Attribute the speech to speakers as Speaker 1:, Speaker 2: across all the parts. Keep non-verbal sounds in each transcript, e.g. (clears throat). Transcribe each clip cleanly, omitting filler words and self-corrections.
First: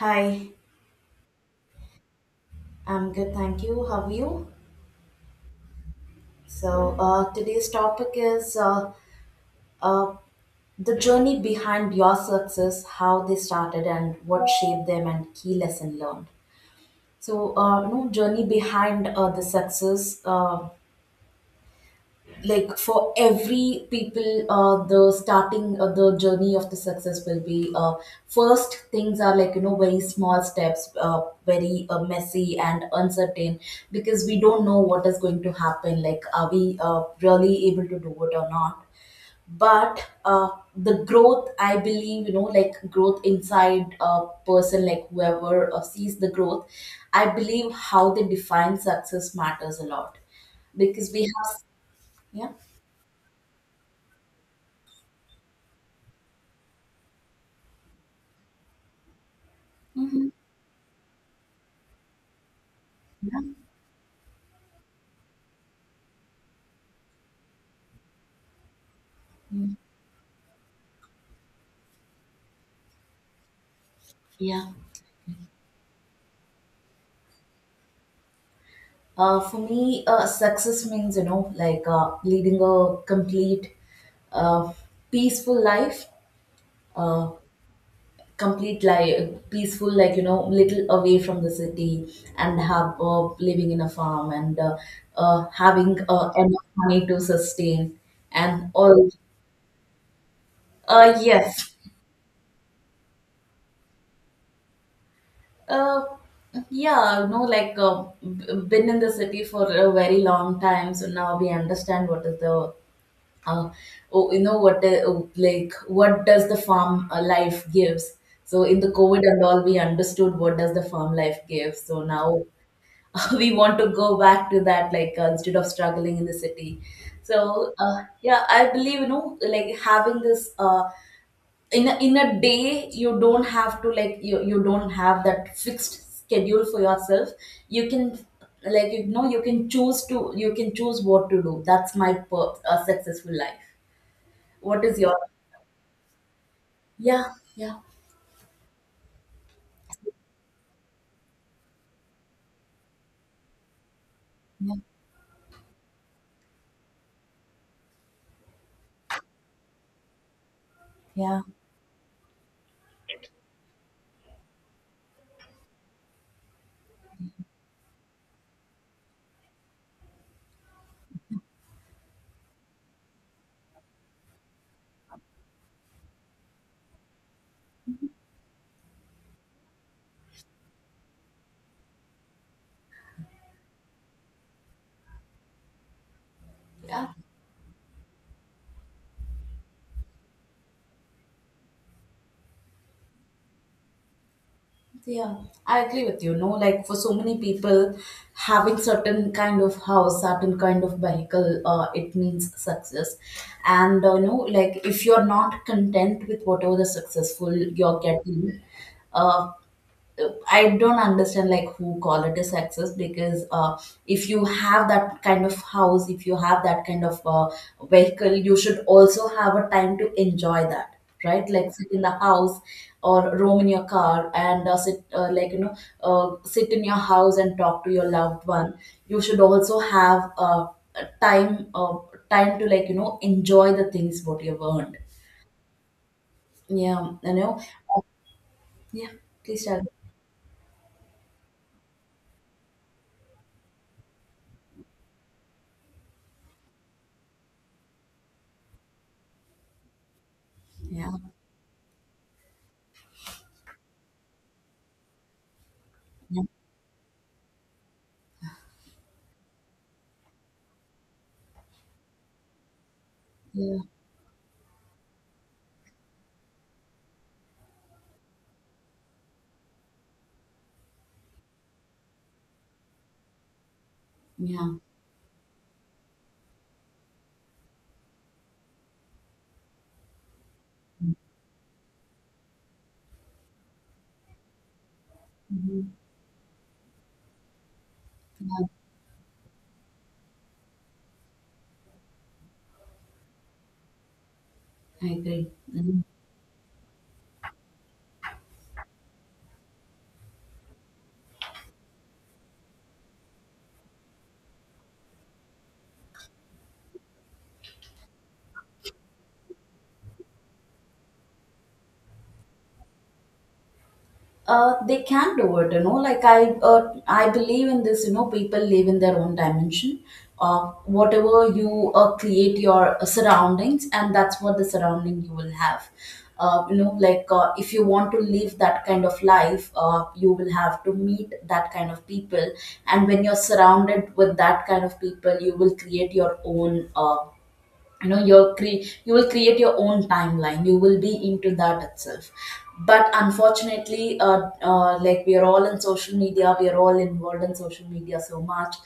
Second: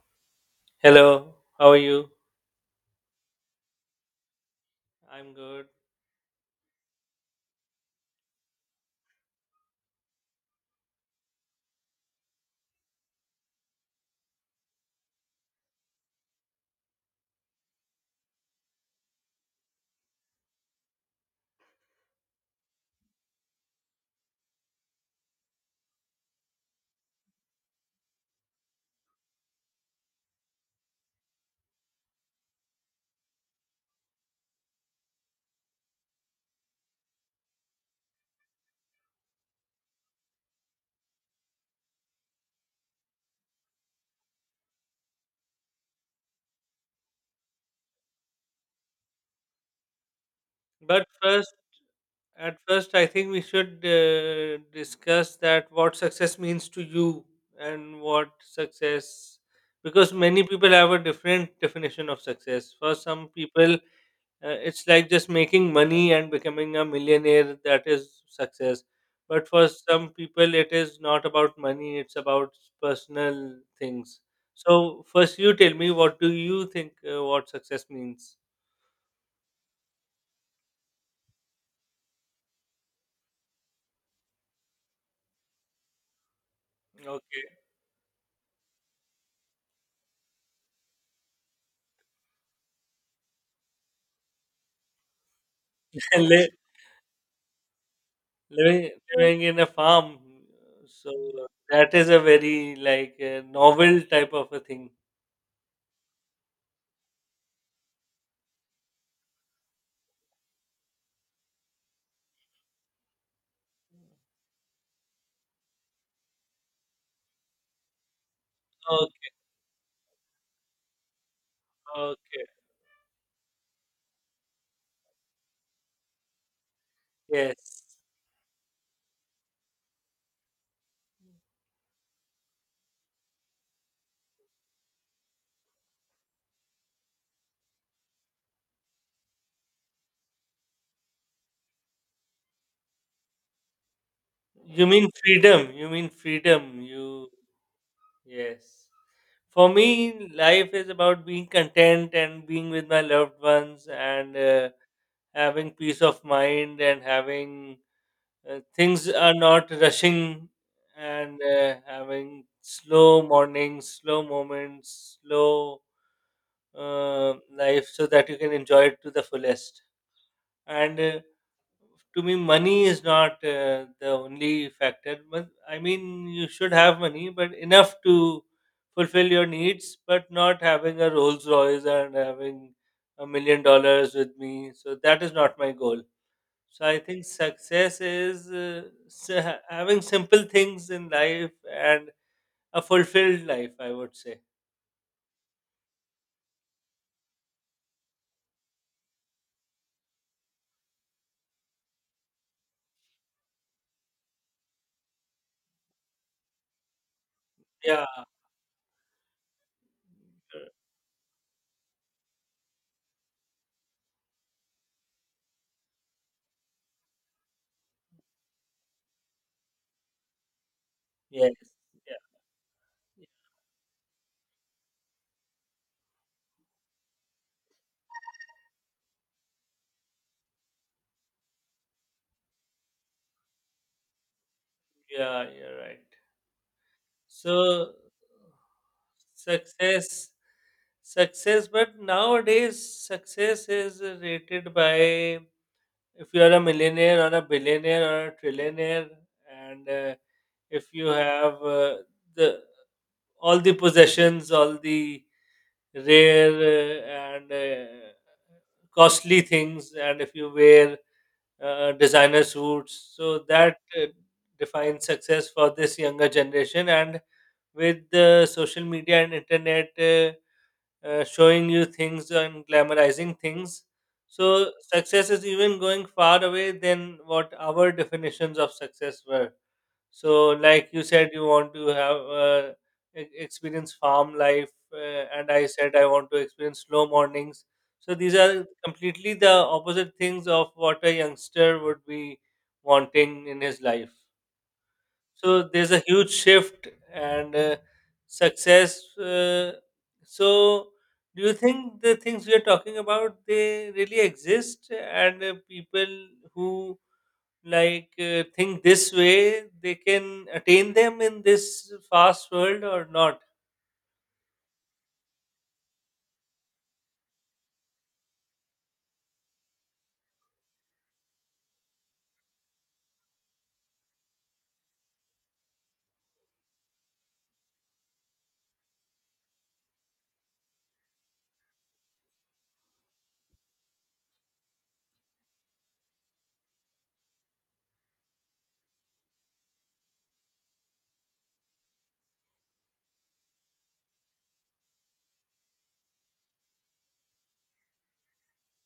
Speaker 1: Hi,
Speaker 2: Hello, how are you?
Speaker 1: I'm good, thank you. How are you?
Speaker 2: I'm good.
Speaker 1: So, today's topic is uh, the journey behind your success, how they started, and what shaped them, and key lesson learned. So, you know, journey behind the success. Like for every people the starting the journey of the success will be first things are like you know very small steps, very messy and uncertain, because we don't know what is going to happen, like are we really able to do it or not. But the growth, I believe, you know, like growth inside a person, like whoever sees the growth, I believe how they define success matters a lot,
Speaker 2: But
Speaker 1: because we
Speaker 2: first,
Speaker 1: have. Yeah.
Speaker 2: at first, I think we should discuss that what success means to you and what success, because
Speaker 1: Mhm.
Speaker 2: many people have a different definition of success. For some
Speaker 1: Yeah.
Speaker 2: people, it's like just making money and becoming a millionaire, that is success. But for
Speaker 1: Mm.
Speaker 2: some people, it is not about money, it's about personal things.
Speaker 1: Yeah.
Speaker 2: So, first, you tell me, what do you think what success means?
Speaker 1: For me, success means, you know, like leading a complete, uh, peaceful life, uh,
Speaker 2: Okay.
Speaker 1: complete life, peaceful, like, you know, little away from the city and have living in a farm and having
Speaker 2: (laughs) Li-
Speaker 1: enough money to sustain and
Speaker 2: living
Speaker 1: all.
Speaker 2: living in a farm, so
Speaker 1: Yes.
Speaker 2: that is a very like novel type of a thing.
Speaker 1: Uh, yeah, no, like been in the city for a very long time, so now we understand what is the uh, oh, you know what the, oh, like what does the farm life gives. So in the COVID
Speaker 2: Okay.
Speaker 1: and all, we understood what does the farm life give. So now
Speaker 2: Okay.
Speaker 1: (laughs) we want to go back to that, like instead of struggling in the city. So
Speaker 2: Yes.
Speaker 1: yeah, I believe you know, like having this, in a day you don't have to, like you don't have that fixed schedule for yourself. You can, like you know, you can choose to, you can choose what to do. That's my successful life. What
Speaker 2: You
Speaker 1: is
Speaker 2: mean
Speaker 1: your?
Speaker 2: freedom. You mean freedom. You
Speaker 1: Yeah, yeah,
Speaker 2: yes. For me, life is about being content and being with my loved ones and
Speaker 1: yeah,
Speaker 2: having peace of mind and having things are not rushing,
Speaker 1: yeah.
Speaker 2: and having slow mornings, slow moments, slow life so that you can enjoy it to the fullest. And to me, money is not the only factor. But I mean, you should have money, but enough to fulfill your needs, but not having a Rolls Royce and having $1 million with me. So that is not my goal. So I
Speaker 1: Yeah.
Speaker 2: think success is having simple things in life and a fulfilled life, I would say.
Speaker 1: Yeah, I agree with you. No, like for so many people, having certain kind of house, certain kind of vehicle, it means success. And no, like if you're not content with whatever the successful you're
Speaker 2: Yeah.
Speaker 1: getting, uh, I don't understand like who call it a success, because if you have that kind of house, if you have that kind of vehicle, you should also have a time to enjoy that, right?
Speaker 2: Yes.
Speaker 1: Like sit in the house
Speaker 2: Yeah.
Speaker 1: or roam in your car and sit, like you know, sit in your house and talk to your loved one. You should also have a time, time to like you know enjoy the things what you've earned.
Speaker 2: Yeah. You're right.
Speaker 1: Yeah, you know.
Speaker 2: So
Speaker 1: Uh, Yeah, please tell me.
Speaker 2: success. Success. But nowadays, success is rated by if you are a millionaire or a billionaire or a trillionaire, and if you
Speaker 1: Yeah,
Speaker 2: have the all the possessions, all the
Speaker 1: yeah,
Speaker 2: rare and costly things, and if you wear designer suits, so that
Speaker 1: yeah.
Speaker 2: defines success for this younger generation. And with the social media and internet showing you things and glamorizing things, so
Speaker 1: Yeah.
Speaker 2: success is even going far away than what our definitions of success were. So, like you said, you want to experience farm life, and I
Speaker 1: Mhm.
Speaker 2: said I want to experience slow mornings. So these are completely the opposite things of what a youngster would be wanting in his life.
Speaker 1: I agree.
Speaker 2: So there's a
Speaker 1: Mhm.
Speaker 2: huge shift, and success. So do you think the things we are talking about, they really exist, and people who like think this way, they can attain them in this fast world or not?
Speaker 1: They can do it, you know, like I believe in this, you know, people live in their own dimension. uh, whatever you create your surroundings, and that's what the surrounding you will have. You know, like if you want to live that kind of life, you will have to meet that kind of people. And when you're surrounded with that kind of people, you will create your own, uh, you know, your you will create your own timeline, you will be into that itself. But unfortunately, like we are all in social media, we are all involved in social media so much,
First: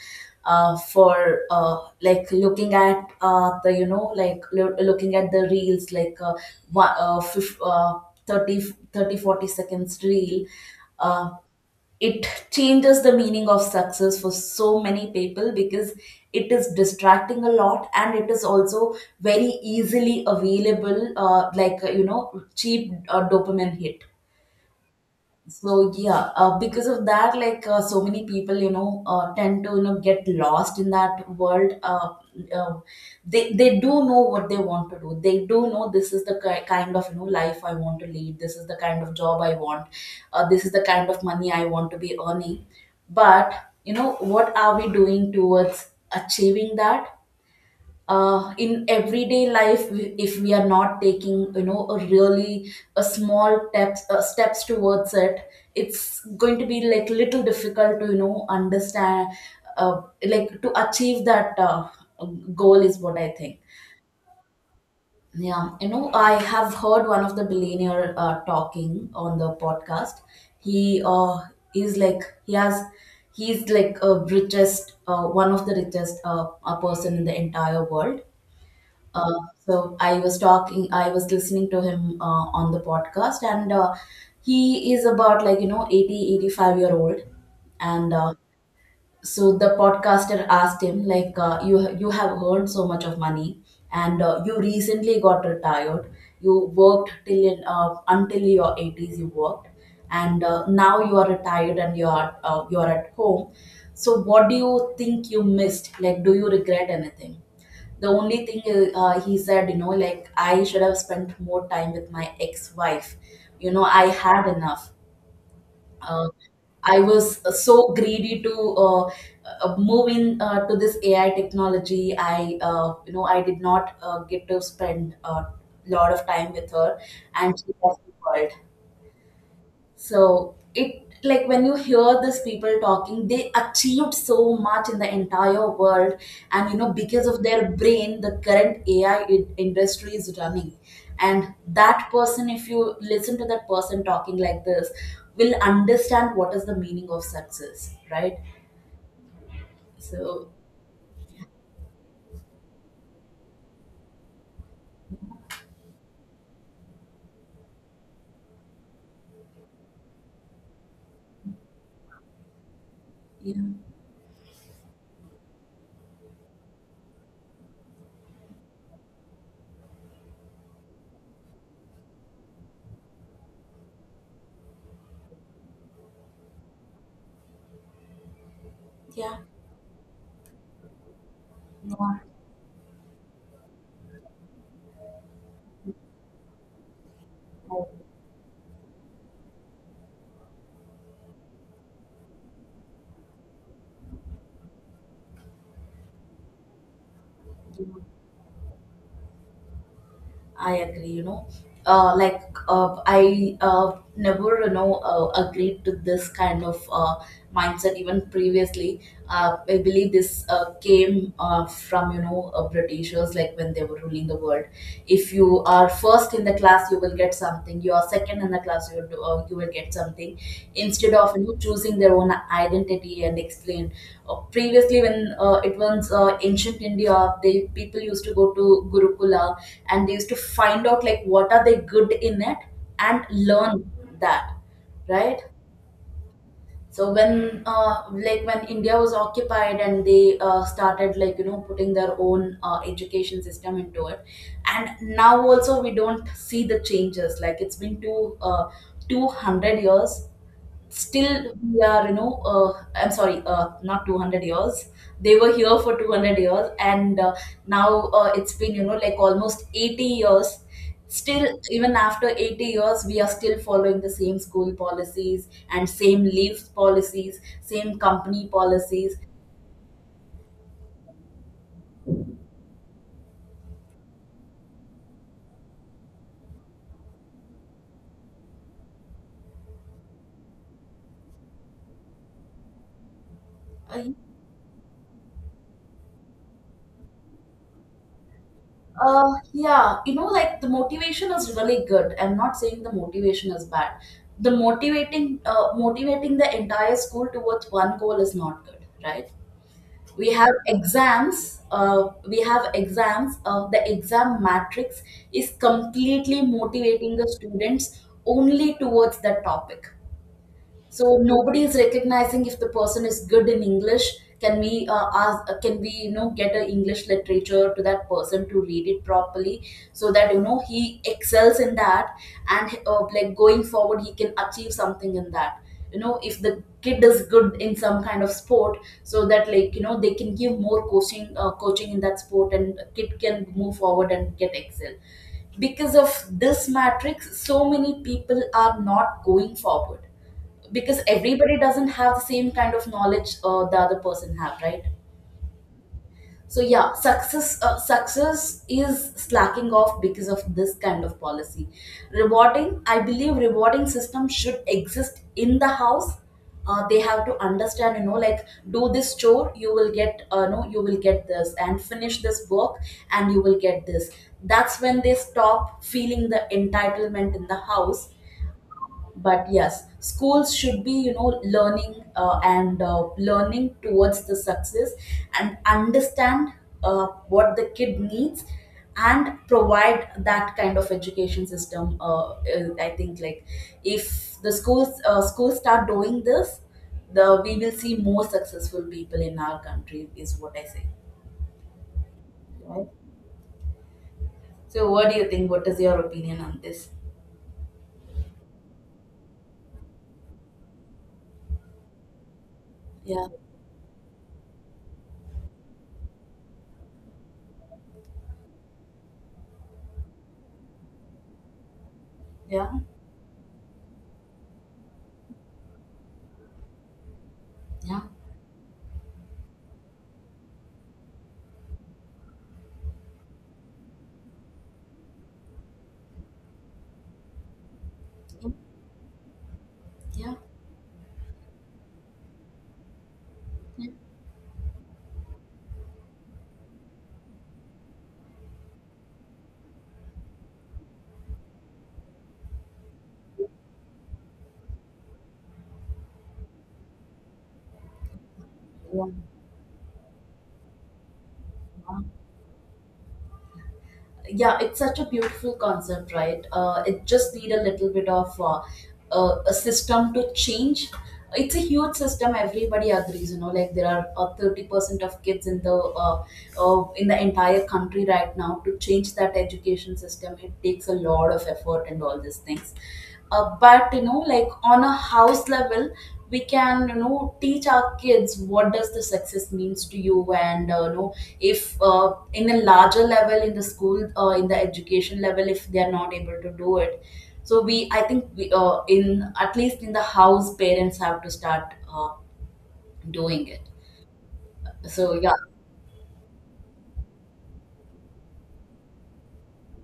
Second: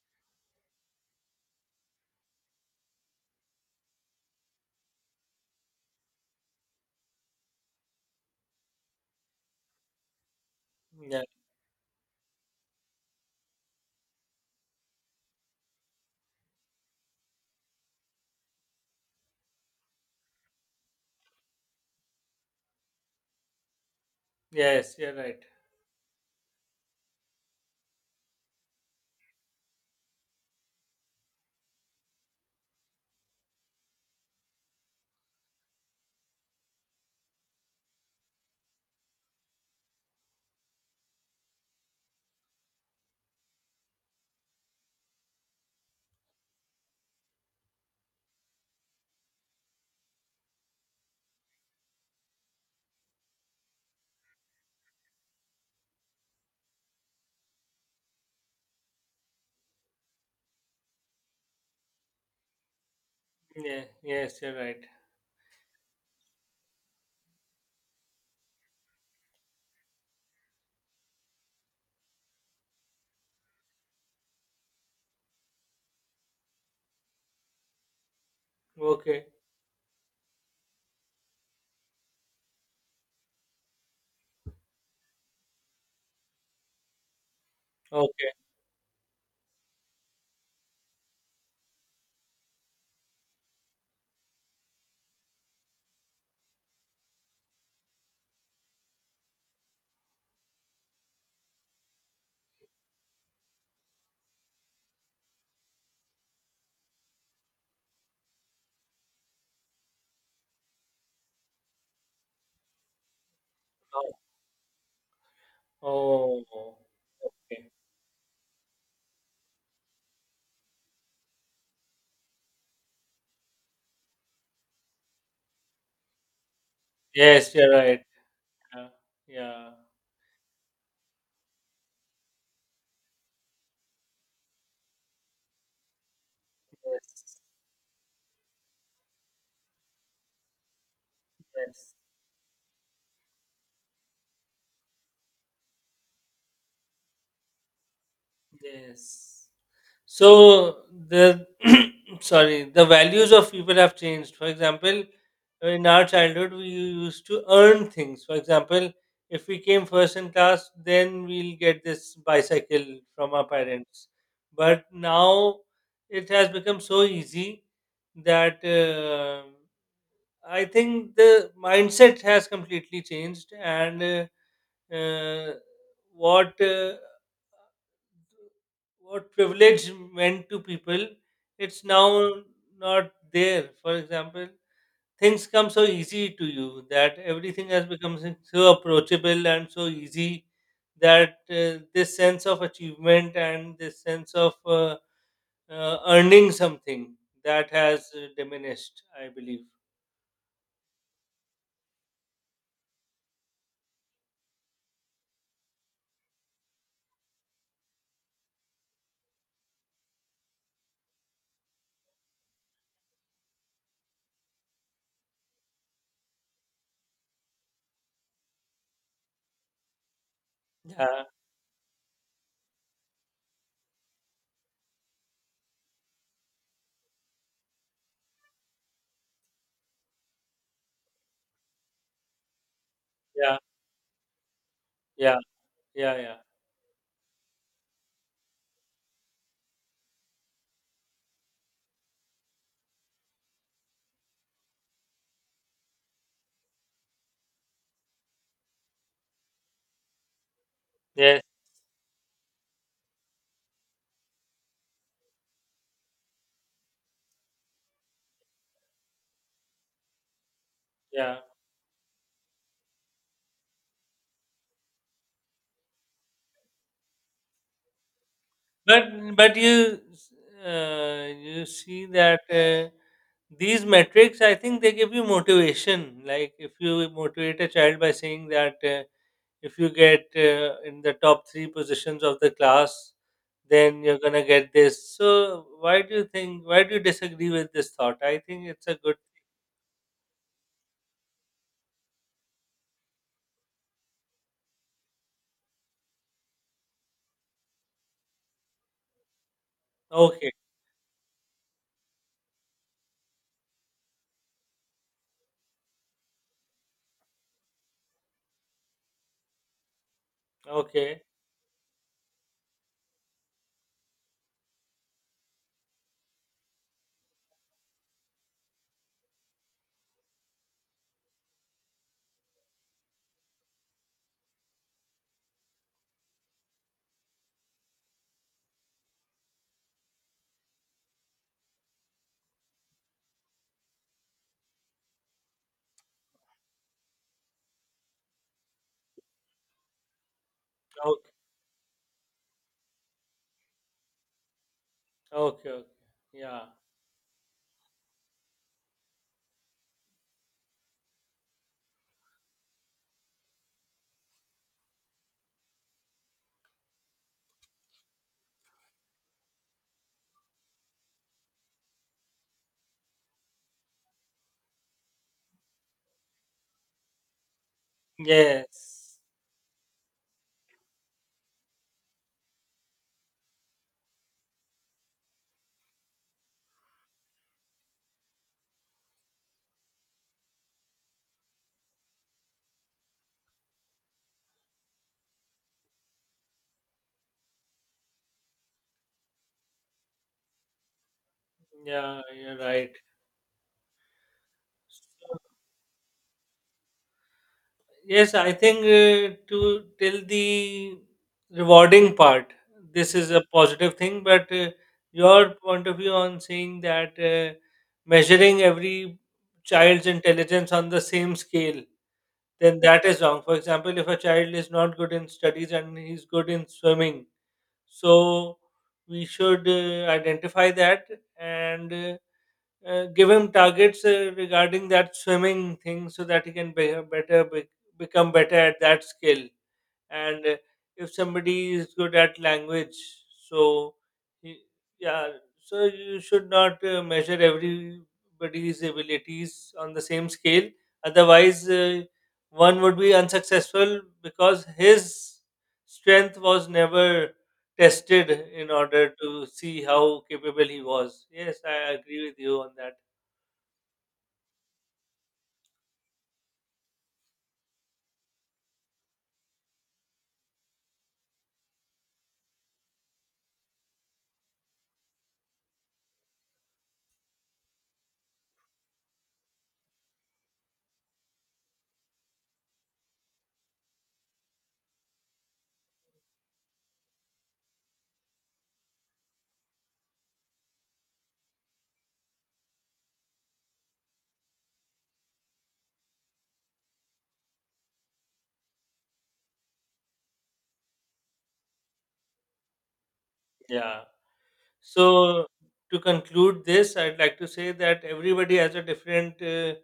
Speaker 1: for like looking at the, you know, like looking at the reels, like one, fif- 30 30 forty seconds reel,
Speaker 2: Yeah,
Speaker 1: um, it changes the meaning of success for so many people, because it is distracting a lot, and it is also very easily available, like you know, cheap dopamine hit.
Speaker 2: yes, you're right.
Speaker 1: So yeah, because of that, like so many people, you know, tend to you know get lost in that world. Uh, they do know what they want to do. They do know, this is the kind of, you know, life I want to lead. This is the kind of job I want. This is the kind of money I want to be earning. But you know, what are we doing towards achieving that? In everyday life, if we are not taking you know a really a small steps, steps towards it, it's going to be like little difficult to you know understand, uh, like to achieve that, goal is what I think.
Speaker 2: Yeah, yes, you're right.
Speaker 1: Yeah, you know, I have heard one of the billionaire talking on the podcast. He is like, he has, he's like a richest, one of the richest a person in the entire world.
Speaker 2: Okay,
Speaker 1: uh, so I was talking, I was listening to him on the podcast, and he is about like, you know, 80, 85-year old. And
Speaker 2: okay.
Speaker 1: so the podcaster asked him, like, you have earned so much of money, and you recently got retired. You worked till in, until your 80s, you worked, and now you are retired and you are at home. So what do you think you missed? Like, do you regret anything? The only thing is, he said, you know, like I should have spent more time with my ex-wife. You know, I
Speaker 2: Oh.
Speaker 1: had enough. Uh,
Speaker 2: Oh,
Speaker 1: I was
Speaker 2: okay.
Speaker 1: so greedy to move in to this AI technology, I you know, I did not get to spend a lot of time with her,
Speaker 2: Yes,
Speaker 1: and
Speaker 2: you're
Speaker 1: she has
Speaker 2: right.
Speaker 1: the world.
Speaker 2: Yeah, yeah.
Speaker 1: So it like when you hear these people talking, they achieved so much in the entire world, and you know because
Speaker 2: Yes.
Speaker 1: of their brain, the current AI industry is running. And
Speaker 2: Yes.
Speaker 1: that person, if you listen to that person talking like this, will understand what is the meaning of success, right?
Speaker 2: Yes.
Speaker 1: So
Speaker 2: So the (clears throat) sorry, the values of people have changed. For example, in our childhood, we used to earn things. For example, if we came first in class, then we'll get this bicycle from our
Speaker 1: yeah,
Speaker 2: parents. But now it has become so easy that I think the mindset has completely changed, and uh, what uh, what
Speaker 1: yeah,
Speaker 2: privilege meant to people, it's now
Speaker 1: no.
Speaker 2: not there. For example, things come so easy to you that everything has become so approachable and so easy that this sense of achievement and this sense of earning something, that has diminished, I believe.
Speaker 1: I agree, you know. Like I never, you know, agreed to this kind of mindset even previously. I believe this came from, you know, Britishers, like when they were ruling the world. If you are first in the class, you will get something. You are second in the class, you will do, you will get something. Instead
Speaker 2: Yeah.
Speaker 1: of, you know, choosing their own identity and explain. Previously, when it was ancient India, they people used to go to Gurukula and they used to find out like what are they good in it, and
Speaker 2: Yeah.
Speaker 1: learn that,
Speaker 2: Yeah.
Speaker 1: right?
Speaker 2: Yeah. Yeah.
Speaker 1: So when like when India was occupied, and they started like, you know, putting their own education system into it. And now also we don't see the changes, like it's been two 200 years.
Speaker 2: Yes.
Speaker 1: Still we are, you know, I'm sorry, not 200 years, they were here for 200 years. And now it's been, you know, like almost 80 years.
Speaker 2: Yeah.
Speaker 1: Still even after 80 years, we are still following the same school policies and same leave policies, same company
Speaker 2: But
Speaker 1: policies.
Speaker 2: but you, you see that these metrics, I think they give you motivation. Like if you motivate a child by saying that if you get in the top three positions of the class,
Speaker 1: uh,
Speaker 2: then you're gonna get this. So why do you think? Why do you disagree with this thought? I think it's a good.
Speaker 1: yeah, you know, like the motivation is really good, I'm not saying the motivation is bad. The motivating the entire school towards one goal is not good, right? We
Speaker 2: Okay,
Speaker 1: have exams, we have exams, the exam matrix is completely motivating the students only towards the topic. So
Speaker 2: okay,
Speaker 1: nobody is recognizing if the person is good in English, can we ask, can we, you know, get a English literature to that person to read it properly, so that you know he excels in that, and like going forward he can achieve something in that. You know, if the kid is good in some kind of sport, so that like, you know, they can give more coaching, coaching in that sport, and kid can move forward and get excel. Because of this matrix, so many people are not going forward, because
Speaker 2: okay,
Speaker 1: everybody doesn't have the same kind of knowledge the other person have, right?
Speaker 2: okay, okay.
Speaker 1: So
Speaker 2: Yeah.
Speaker 1: yeah, success, success is slacking off because of this kind of policy. Rewarding, I believe, rewarding system should exist in the house. They have to understand, you know, like, do this chore you will get, no you will get this, and finish this work and you will get this. That's when they stop feeling the entitlement in the house.
Speaker 2: Yes.
Speaker 1: But yes, schools should be, you know, learning, and learning towards the success, and understand what the kid needs, and provide that kind of education system. I think like, if the schools start doing this, the we will see more successful people in our country, is what I say,
Speaker 2: Yeah, you're
Speaker 1: right?
Speaker 2: right.
Speaker 1: So what do you think, what is your opinion on this?
Speaker 2: Yes, I think to till the rewarding part, this
Speaker 1: Yeah,
Speaker 2: is a positive thing. But your point of view on saying that measuring every child's intelligence on the same scale,
Speaker 1: yeah,
Speaker 2: then that is wrong. For example, if a child is not good in studies and he's good in swimming,
Speaker 1: yeah,
Speaker 2: so we should identify that. And. Give him targets regarding that swimming thing so that he can become better at that skill.
Speaker 1: yeah,
Speaker 2: And if somebody is good at language, so he- yeah, so you should not measure everybody's abilities on the same scale, otherwise one would be unsuccessful because his strength was never tested in
Speaker 1: yeah,
Speaker 2: order to see how capable he was. Yes, I
Speaker 1: yeah.
Speaker 2: agree with you on that.
Speaker 1: Yeah, it's such a beautiful concept, right? It just need a little bit of a system to change. It's a huge system, everybody agrees, you know, like there are 30% of kids in the entire country right now. To change that education system, it takes a lot of effort and all these things. But you know, like on a house level, we can you know teach our kids what does the success means to you. And you know, if in a larger level in the school, in the education level, if they are not able to do it, so we I think we, in at least in the house, parents have to start doing it.
Speaker 2: Yeah.
Speaker 1: So yeah.
Speaker 2: So to conclude this, I'd like to say that everybody has a different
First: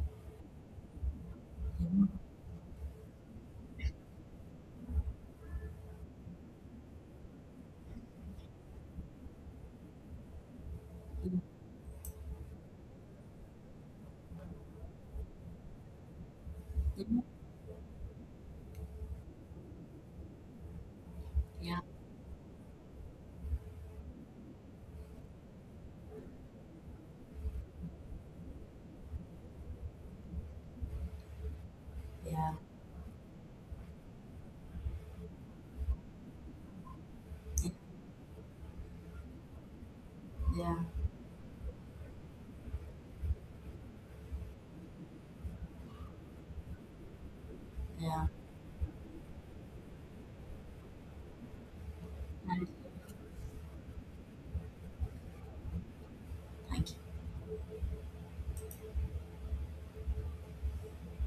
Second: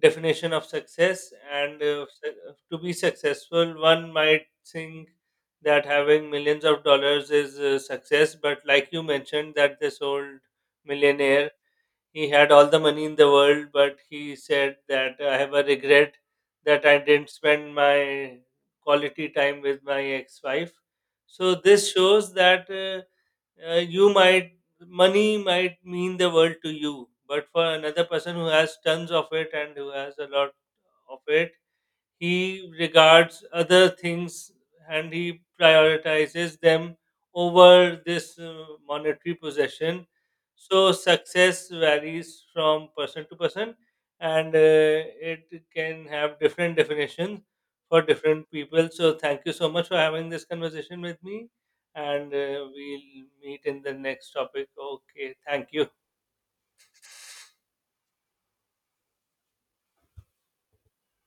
Speaker 2: definition of success, and to be successful, one might think that having millions of dollars is success. But like you mentioned, that this old millionaire, he had all the money in the world, but he said that I have a regret that I didn't spend my quality time with my ex-wife. So
Speaker 1: Yeah,
Speaker 2: this shows that. You might money might mean the world to you, but for another person who has tons of it and who has a lot of it, he
Speaker 1: yeah,
Speaker 2: regards other things and he prioritizes them
Speaker 1: yeah,
Speaker 2: over this monetary possession.
Speaker 1: yeah,
Speaker 2: So success varies from person to person, and it can have different definitions for
Speaker 1: yeah.
Speaker 2: different people. So thank you so much for having this conversation with me, and
Speaker 1: And
Speaker 2: we'll meet in the next topic. Okay, thank you.
Speaker 1: thank you.